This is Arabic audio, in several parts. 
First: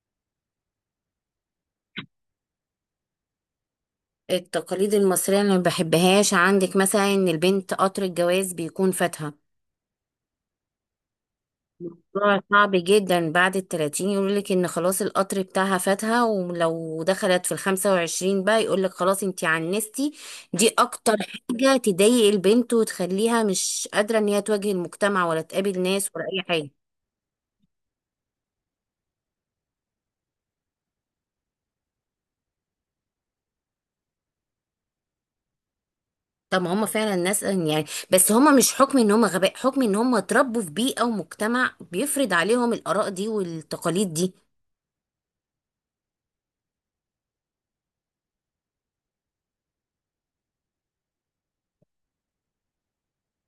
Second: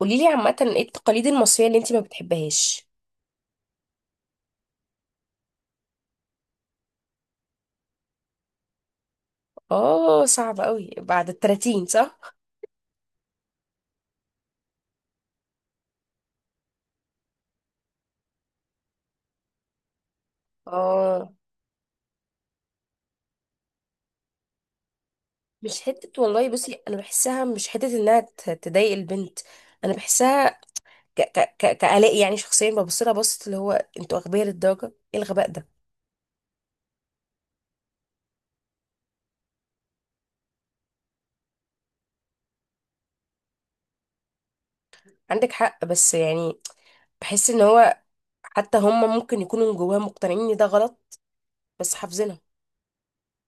قولي لي عامة ايه التقاليد المصرية اللي انتي ما بتحبهاش. التقاليد المصرية اللي ما بحبهاش عندك مثلا ان البنت قطر الجواز بيكون فاتها. اه، صعب قوي بعد التلاتين صح. موضوع صعب جدا بعد التلاتين يقولك ان خلاص القطر بتاعها فاتها، ولو دخلت في الخمسة وعشرين بقى يقولك خلاص انتي عنستي. دي اكتر اه، حاجة تضايق البنت وتخليها مش قادرة ان هي تواجه المجتمع ولا مش تقابل ناس حتة ولا اي والله. حاجة. بصي انا بحسها مش حتة انها تضايق البنت. انا بحسها ك ك ك كآلاء يعني شخصيا ببص لها بصت اللي هو انتوا اغبياء للدرجة. ايه الغباء ده؟ طب ما هم فعلا ناس يعني، بس هم مش حكم ان هم غباء، حكم ان هم اتربوا في بيئة ومجتمع بيفرض عليهم الآراء دي والتقاليد دي. عندك حق بس يعني بحس ان هو حتى هم ممكن يكونوا من جواهم مقتنعين ان ده غلط بس حافظينها.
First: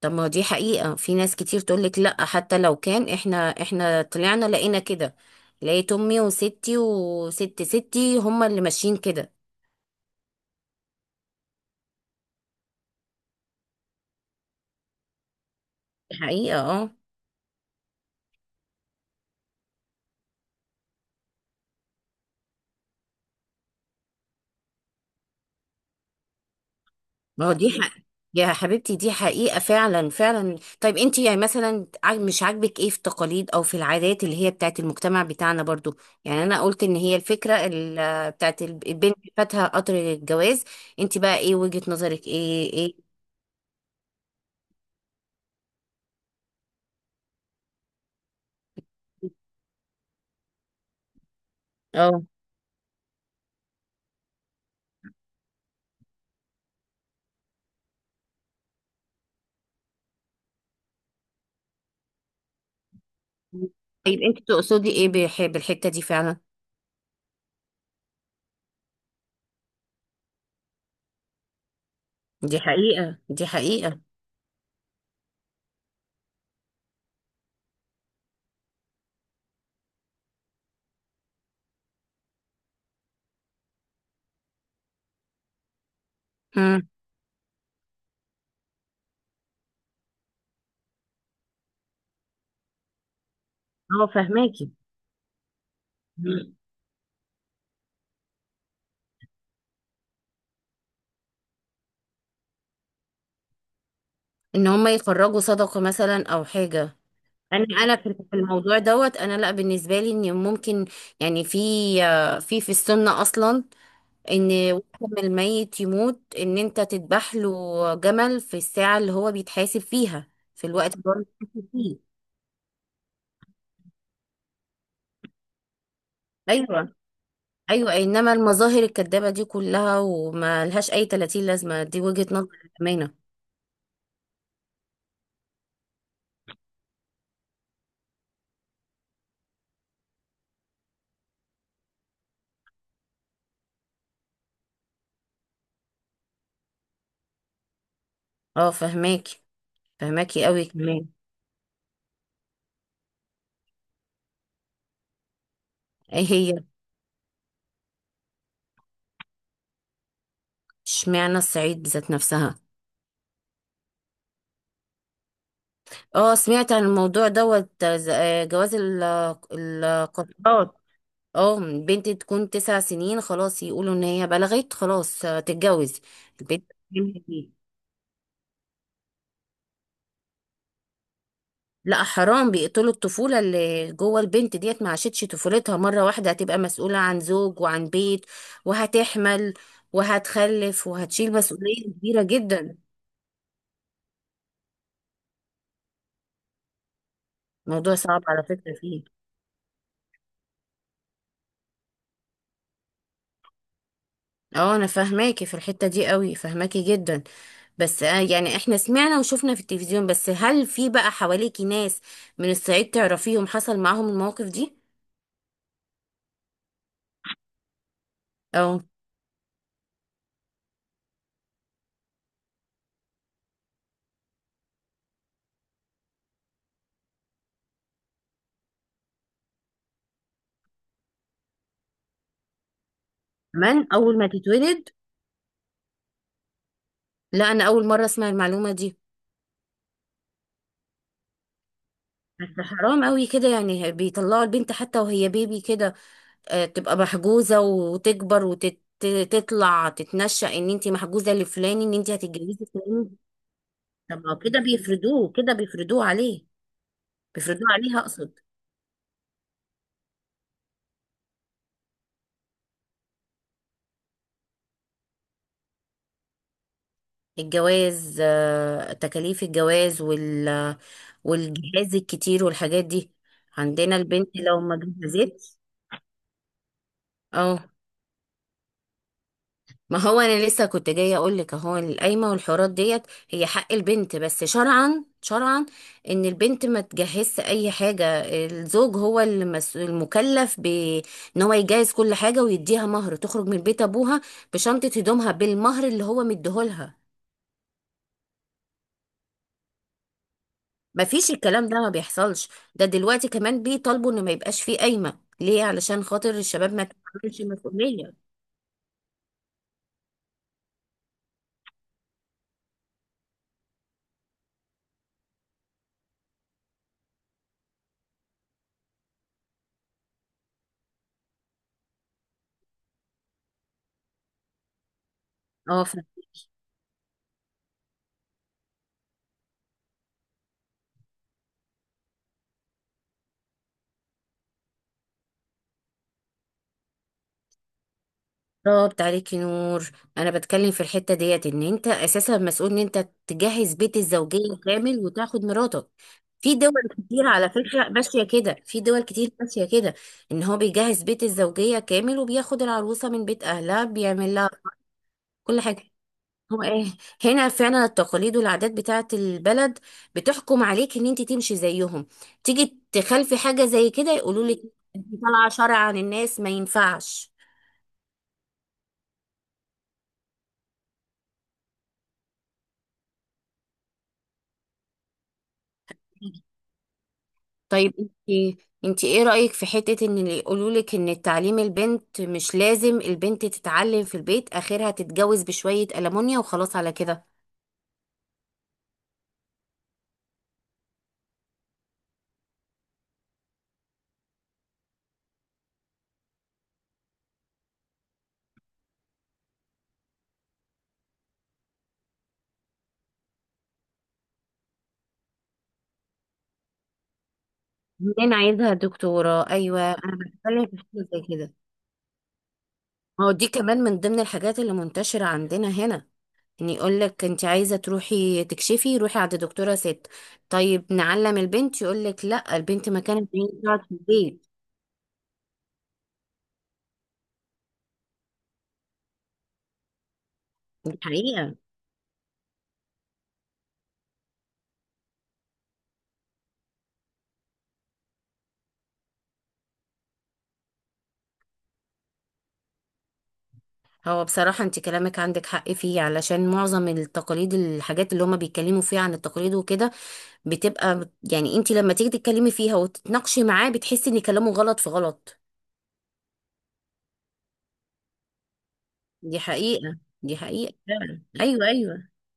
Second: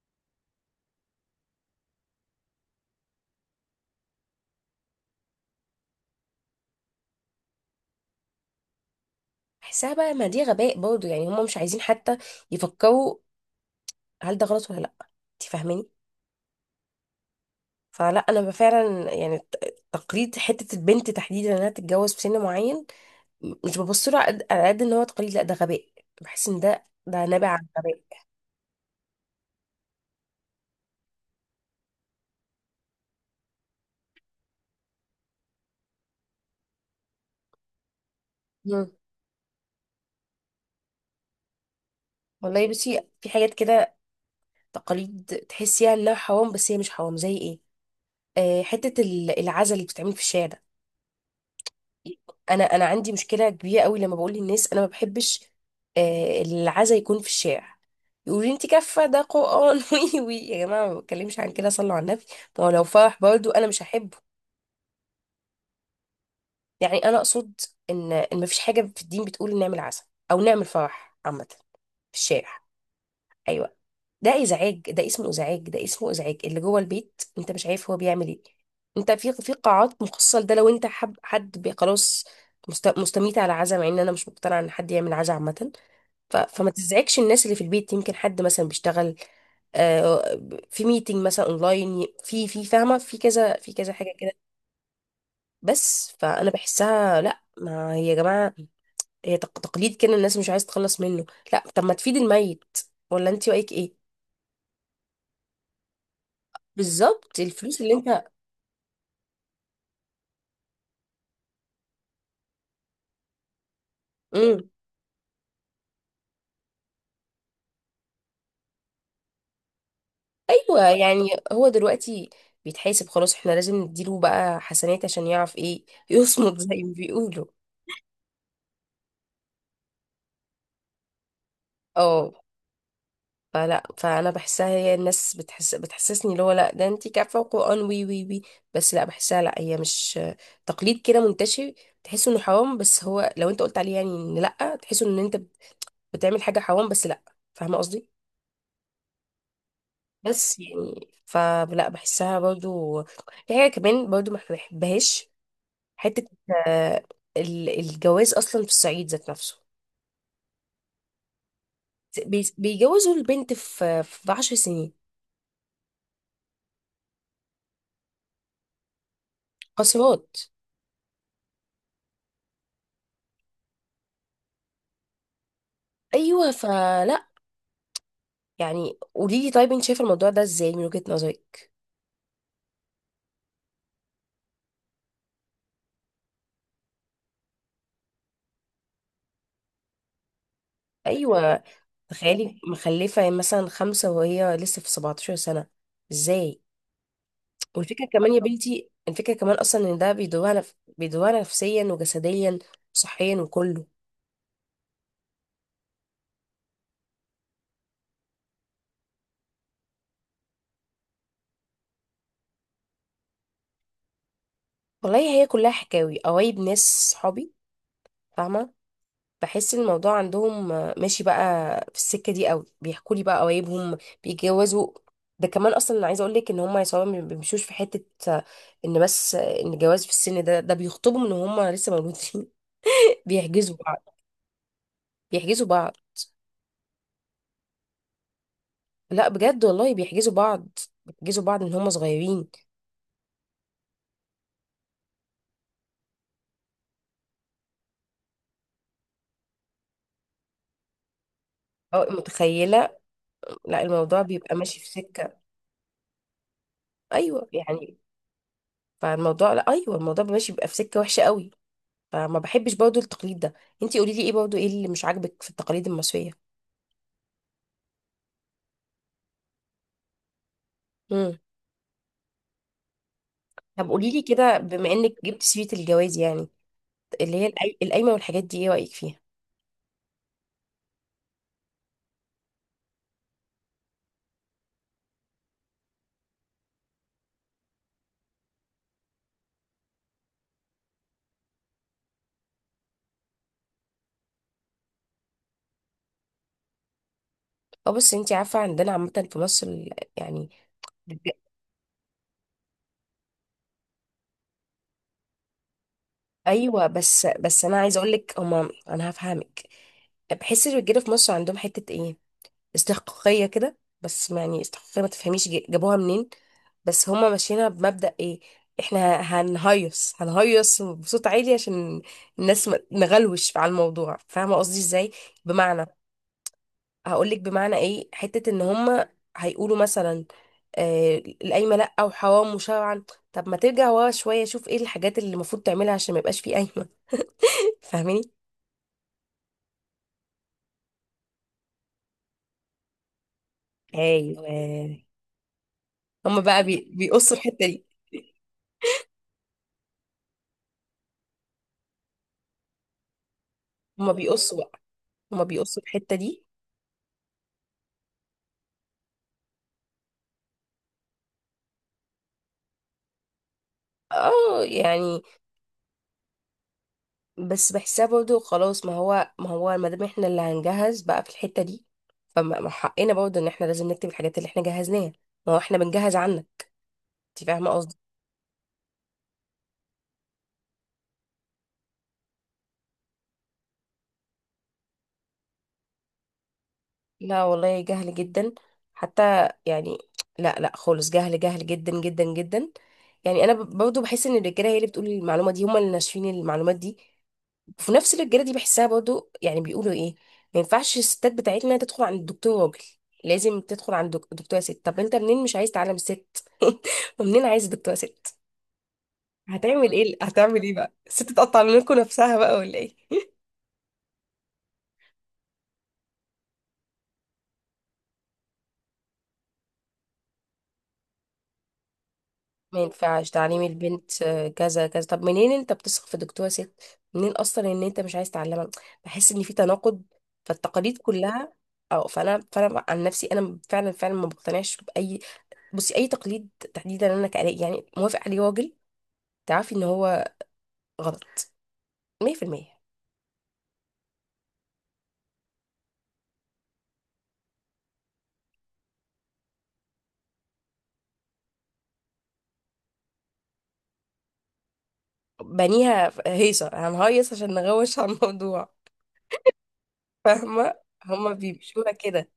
طب ما دي حقيقة، في ناس كتير تقولك لأ حتى لو كان احنا طلعنا لقينا كده. لقيت امي وستي وست ستي هما اللي ماشيين كده. بحسها بقى ما دي غباء برضه، يعني هم مش عايزين حتى يفكروا هل ده غلط ولا لا. انت فاهماني؟ دي حقيقة، اه. فلا انا فعلا يعني تقليد حته البنت تحديدا انها تتجوز في سن معين، مش ببص له على قد على قد ان هو تقليد، لا ده غباء. بحس ان ده ما نابع هو عن دي حق غباء. يا حبيبتي، دي حقيقة فعلا فعلا. طيب انتي يعني مثلا مش عاجبك ايه في التقاليد او في العادات اللي هي بتاعت المجتمع بتاعنا برضو؟ يعني انا قلت ان هي الفكرة بتاعت مم. البنت فاتها قطر الجواز. انتي بقى ايه وجهة نظرك؟ والله ايه بصي، ايه؟ في حاجات كده تقاليد تحسيها انها حرام بس هي مش حرام، زي ايه؟ آه، حته العزا اللي بتتعمل في الشارع ده. اه. انا عندي مشكله كبيره قوي لما بقول للناس انا ما بحبش آه، العزا يكون في الشارع. يقولوا لي انت كفه ده قران وي وي، يا جماعه ما بتكلمش عن كده، صلوا على النبي. ما هو لو فرح برضو انا مش هحبه. طيب انتي تقصدي ايه بالحتة دي فعلا؟ يعني انا اقصد ان ما فيش حاجه في الدين بتقول نعمل عزا او نعمل فرح عامه في الشارع. دي حقيقة، دي ايوه، حقيقة. ده ازعاج، ده اسمه ازعاج، اللي جوه البيت انت مش عارف هو بيعمل ايه. انت في قاعات مخصصه لده، لو انت حب حد خلاص. مستميت على عزا، مع ان انا مش مقتنعه ان حد يعمل عزا عامه. فما امم. تزعجش الناس اللي في البيت، يمكن حد مثلا بيشتغل آه، في ميتنج مثلا اونلاين، في فاهمه، في كذا، في كذا اه، حاجه كده. فهماكي. بس فانا مم. بحسها لا، ما هي يا جماعه هي تقليد كده الناس مش عايز تخلص منه. لا، طب ما تفيد الميت، ولا انت رايك ايه؟ ان هم يخرجوا صدقة مثلا او حاجة. بالظبط، انا الفلوس اللي انا في انت. في الموضوع دوت، انا لا بالنسبة لي ان ممكن، يعني في السنة اصلا، امم، ان وقت ما الميت يموت ان انت تذبح له جمل في الساعة اللي هو بيتحاسب فيها، في ايوه الوقت اللي هو يعني هو بيتحاسب فيه. دلوقتي بيتحاسب خلاص، احنا لازم نديله بقى حسنات عشان يعرف ايه يصمد زي ما ايوه، بيقولوا. ايوه، انما المظاهر الكدابة دي كلها وما لهاش اي 30 لازمة، دي وجهة اه، نظر الامانة. فلا فانا بحسها هي الناس بتحس بتحسسني اللي هو لا ده انت كافه وقران وي وي وي. بس لا بحسها، لا هي مش تقليد كده منتشر، تحس انه حرام، بس هو لو انت قلت عليه يعني ان لا، تحس ان انت بتعمل حاجه حرام، بس لا. فاهمه قصدي؟ اه، فهماكي، فهماكي بس قوي كمان. يعني فلا بحسها برضو. في حاجه كمان برضو ما بحبهاش، ايه حتة هي؟ آه، الجواز أصلا في الصعيد ذات نفسه. اشمعنى الصعيد ذات نفسها؟ بيجوزوا البنت في عشر سنين، اه، سمعت عن الموضوع دوت، جواز قاصرات. القطارات. اه، بنت تكون تسع سنين خلاص يقولوا ان هي بلغت، خلاص تتجوز. أيوة، البنت فلا دي- يعني قولي لي طيب أنت شايفة الموضوع ده إزاي من وجهة نظرك؟ لا حرام، بيقتلوا الطفولة اللي جوه البنت ديت، ما عاشتش طفولتها، مرة واحدة هتبقى مسؤولة عن زوج وعن بيت، وهتحمل وهتخلف وهتشيل أيوة، مسؤولية كبيرة تخيلي جدا. مخلفة مثلا خمسة وهي لسه في 17 سنة، إزاي؟ موضوع والفكرة صعب كمان يا على فكرة بنتي، فيه. الفكرة كمان أصلا إن ده بيدوها بيدوها نفسيا وجسديا وصحيا وكله. اه انا فاهماكي في الحتة دي قوي، فاهماكي جدا. بس يعني احنا سمعنا وشفنا في التلفزيون، بس هل في بقى حواليكي ناس من الصعيد تعرفيهم حصل معاهم المواقف دي؟ والله هي كلها حكاوي قوايب ناس صحابي، او فاهمة. بحس إن الموضوع عندهم آه، ماشي بقى في السكة دي قوي، بيحكوا لي بقى قوايبهم بيتجوزوا. ده كمان اصلا انا عايزه اقول لك ان هم يا صحابي ما بيمشوش في حته آه، ان بس آه، ان الجواز في السن ده ده بيخطبهم ان هم لسه مولودين. بيحجزوا كمان بعض، اول ما تتولد. بيحجزوا بعض. لا، انا اول مرة اسمع المعلومة دي. لا بجد والله بيحجزوا بعض، بيحجزوا بعض ان هم بس صغيرين. حرام قوي كده يعني، بيطلعوا البنت حتى وهي بيبي كده، تبقى محجوزة وتكبر وتطلع تتنشأ ان انت محجوزة لفلان، ان أو انت هتتجوزي متخيله، فلان. لا الموضوع طب ما هو بيبقى كده ماشي في بيفرضوه، سكه. كده بيفرضوه عليه، ايوه بيفرضوه يعني، عليها اقصد. فالموضوع لا ايوه، الموضوع بيبقى ماشي، بيبقى في سكه وحشه قوي. فما بحبش برضو التقليد ده. انتي قولي لي ايه برضو، ايه اللي مش عاجبك في التقاليد المصرية؟ الجواز تكاليف الجواز امم. والجهاز الكتير والحاجات دي، طب عندنا قولي لي البنت كده لو ما بما انك جبت جهزتش. سيرة الجواز، يعني اللي هي اه القايمة والحاجات دي، ايه رأيك فيها؟ ما هو انا لسه كنت جايه اقول لك، اهو القايمه والحوارات ديت هي حق البنت، بس شرعا شرعا ان البنت ما تجهزش اي حاجه، الزوج هو المكلف بان هو يجهز كل حاجه ويديها مهر، تخرج من بيت ابوها بشنطه هدومها بالمهر اللي هو مديهولها. اه، بس انتي عارفة عندنا عامة في مصر يعني ما الج- فيش، الكلام ده ما بيحصلش. ده دلوقتي كمان بيطالبوا ان ما يبقاش فيه قايمة ليه، علشان خاطر الشباب ما ايوه، بس تتحملش بس انا عايزة اقول مسؤولية. لك هما، انا هفهمك. بحس الرجالة في مصر عندهم حتة ايه، استحقاقية كده، بس ما يعني استحقاقية ما تفهميش جابوها منين. بس هما ماشيينها بمبدأ ايه؟ احنا هنهيص، هنهيص بصوت عالي عشان الناس نغلوش على الموضوع. فاهمة قصدي ازاي؟ اه بمعنى هقولك بمعنى ايه، حتة ان هما هيقولوا مثلا آه، القايمة لأ وحرام وشرعا. طب ما ترجع ورا شوية، شوف ايه الحاجات اللي المفروض تعملها عشان ما يبقاش فيه قايمة. فاهماني؟ بالظبط، عليكي نور. انا بتكلم في الحتة ديت ان انت اساسا مسؤول ان انت تجهز بيت الزوجية كامل ايوه، وتاخد مراتك. هما في بقى دول كتير بيقصوا على الحتة دي، فكرة ماشية كده، في دول كتير ماشية كده، ان هو بيجهز بيت الزوجية كامل وبياخد العروسة من بيت اهلها، هما بيعمل لها بيقصوا بقى، هما كل بيقصوا حاجة. الحتة دي. هو ايه؟ هنا فعلا التقاليد والعادات بتاعت البلد بتحكم عليك ان انت تمشي زيهم. تيجي تخالفي حاجة زي كده يقولوا لك اه انت يعني، طالعة شرع عن الناس، ما ينفعش. بس بحسها برضه خلاص، ما هو ما هو ما دام احنا اللي هنجهز بقى في الحتة دي، فما ما حقنا برضه ان احنا لازم نكتب الحاجات اللي احنا جهزناها. ما هو احنا بنجهز عنك، انت فاهمة طيب قصدي؟ انت ايه رأيك في حتة ان اللي يقولوا لك ان تعليم البنت مش لازم، البنت تتعلم في البيت اخرها تتجوز بشوية ألمونيا وخلاص على كده؟ لا والله، جهل جدا، حتى يعني لا لا خالص، جهل جهل جدا جدا جدا. يعني انا برضه بحس ان الرجاله هي اللي بتقول المعلومة دي، هم اللي ناشفين المعلومات دي. وفي نفس الرجاله دي بحسها برضو، يعني بيقولوا ايه، ما ينفعش الستات بتاعتنا تدخل عند الدكتور راجل، لازم تدخل عند دكتوره ست. طب انت منين مش عايز تعلم ست ومنين عايز دكتوره منين ست؟ عايزها دكتورة؟ ايوه هتعمل ايه، انا هتعمل بتكلم ايه في بقى حاجة زي الست، كده. تقطع منكم نفسها بقى ولا ايه؟ ما هو دي كمان من ضمن الحاجات اللي منتشرة عندنا هنا، يعني يقول لك انت عايزه تروحي تكشفي روحي عند دكتوره ست، طيب نعلم البنت يقول لك لا، ما البنت ما ينفعش كانت عايزة تعليم تقعد في البنت البيت. آه، كذا كذا، طب منين انت بتثق في دكتوره ست منين اصلا ان انت مش عايز تعلمها؟ بحس ان في تناقض دي فالتقاليد كلها. حقيقه. او فانا، فانا عن نفسي انا فعلا فعلا ما بقتنعش باي، بصي، اي تقليد تحديدا انا كألاقي يعني موافق عليه راجل، تعرفي ان هو غلط 100%. هو بصراحه انت كلامك عندك حق فيه، علشان معظم التقاليد، الحاجات اللي هما بيتكلموا فيها عن التقاليد وكده، بتبقى يعني انت لما تيجي تتكلمي فيها وتتناقشي معاه بتحسي ان كلامه غلط في غلط. بنيها هيصه، هنهيص عشان نغوش على الموضوع، دي حقيقه دي فاهمه. حقيقه فعلا، هما ايوه بيمشوها ايوه. كده،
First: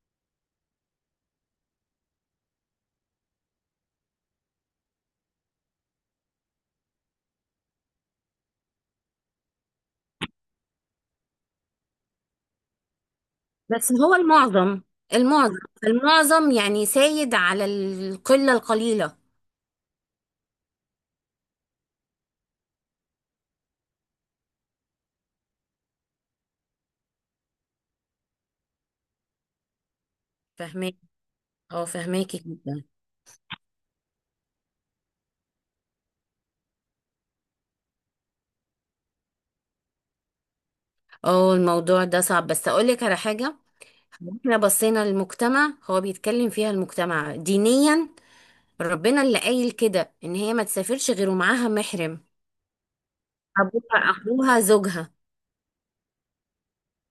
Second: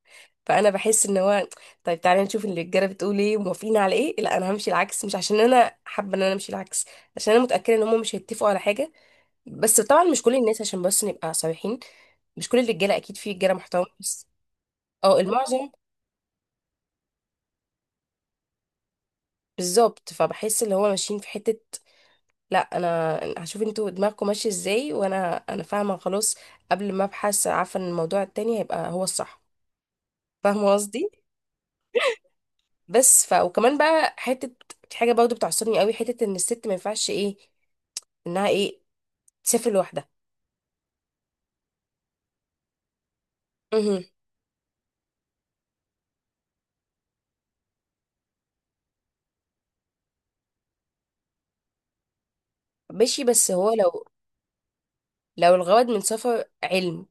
فانا بحس ان هو طيب تعالي نشوف اللي الرجاله بتقول ايه وموافقين على ايه، لا انا همشي العكس، مش عشان انا حابه ان انا امشي العكس، عشان انا متاكده ان هما مش هيتفقوا على حاجه. بس طبعا مش كل الناس، عشان بس نبقى صريحين، مش كل الرجاله اكيد، في رجاله محترمه بس هو بس، المعظم، اه المعظم المعظم. المعظم يعني سايد على القله القليله. بالظبط، فبحس اللي هو ماشيين في حته لا انا هشوف انتوا دماغكم ماشيه ازاي، وانا فاهمه خلاص قبل ما ابحث، عارفه ان الموضوع التاني هيبقى هو الصح. فاهمه فاهمه. قصدي؟ اه، فهماكي جدا. بس ف وكمان بقى حته، في حاجه برضه بتعصبني قوي، حته ان الست ما ينفعش ايه، انها ايه، تسافر لوحدها. اه الموضوع ده صعب، بس اقول لك على حاجه. امم. احنا بصينا للمجتمع، هو بيتكلم فيها المجتمع دينيا، ربنا اللي قايل كده ان هي ما تسافرش غير ومعاها محرم، ماشي بس هو ابوها اخوها زوجها. لو الغرض من سفر علم.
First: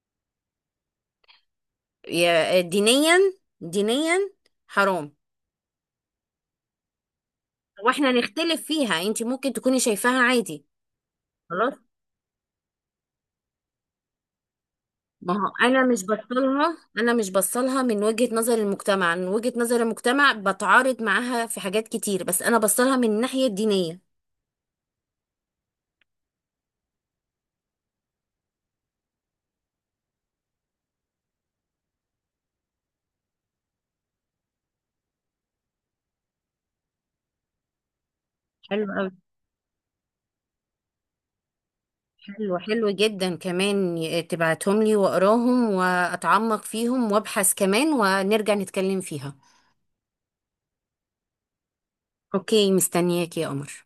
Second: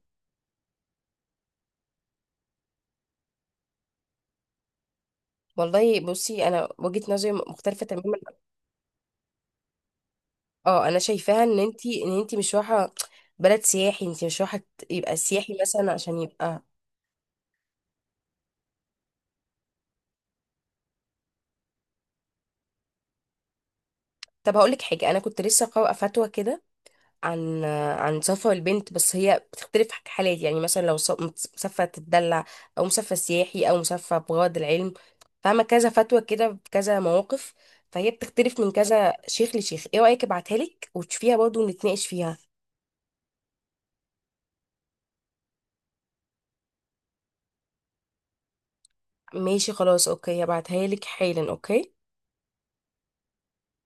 دينيا، دينيا، حرام. والله بصي انا وجهه نظري مختلفه واحنا تماما. نختلف فيها، انت ممكن تكوني شايفاها عادي. اه انا شايفاها ان خلاص. انتي ان انتي مش رايحه بلد سياحي، انتي مش رايحه يبقى ما هو سياحي انا مثلا مش عشان يبقى. بصلها، انا مش بصلها من وجهة نظر المجتمع، من وجهة نظر المجتمع بتعارض معاها في حاجات كتير، بس انا بصلها من الناحية الدينية. طب هقولك حاجة، أنا كنت لسه قارئة فتوى كده عن، عن سفر البنت، بس هي بتختلف حالات، يعني مثلا لو مسافرة تتدلع، أو مسافرة سياحي، أو مسافرة بغرض العلم. فاهمة، كذا فتوى كده بكذا مواقف، فهي بتختلف من حلو أوي، كذا شيخ لشيخ. ايه رأيك ابعتها لك وتشوفيها برضه ونتناقش فيها؟ حلو حلو جدا كمان، تبعتهم لي وأقراهم وأتعمق فيهم وأبحث كمان ونرجع نتكلم فيها. ماشي خلاص، اوكي، هبعتها لك حالا. اوكي. أوكي، مستنياك يا قمر.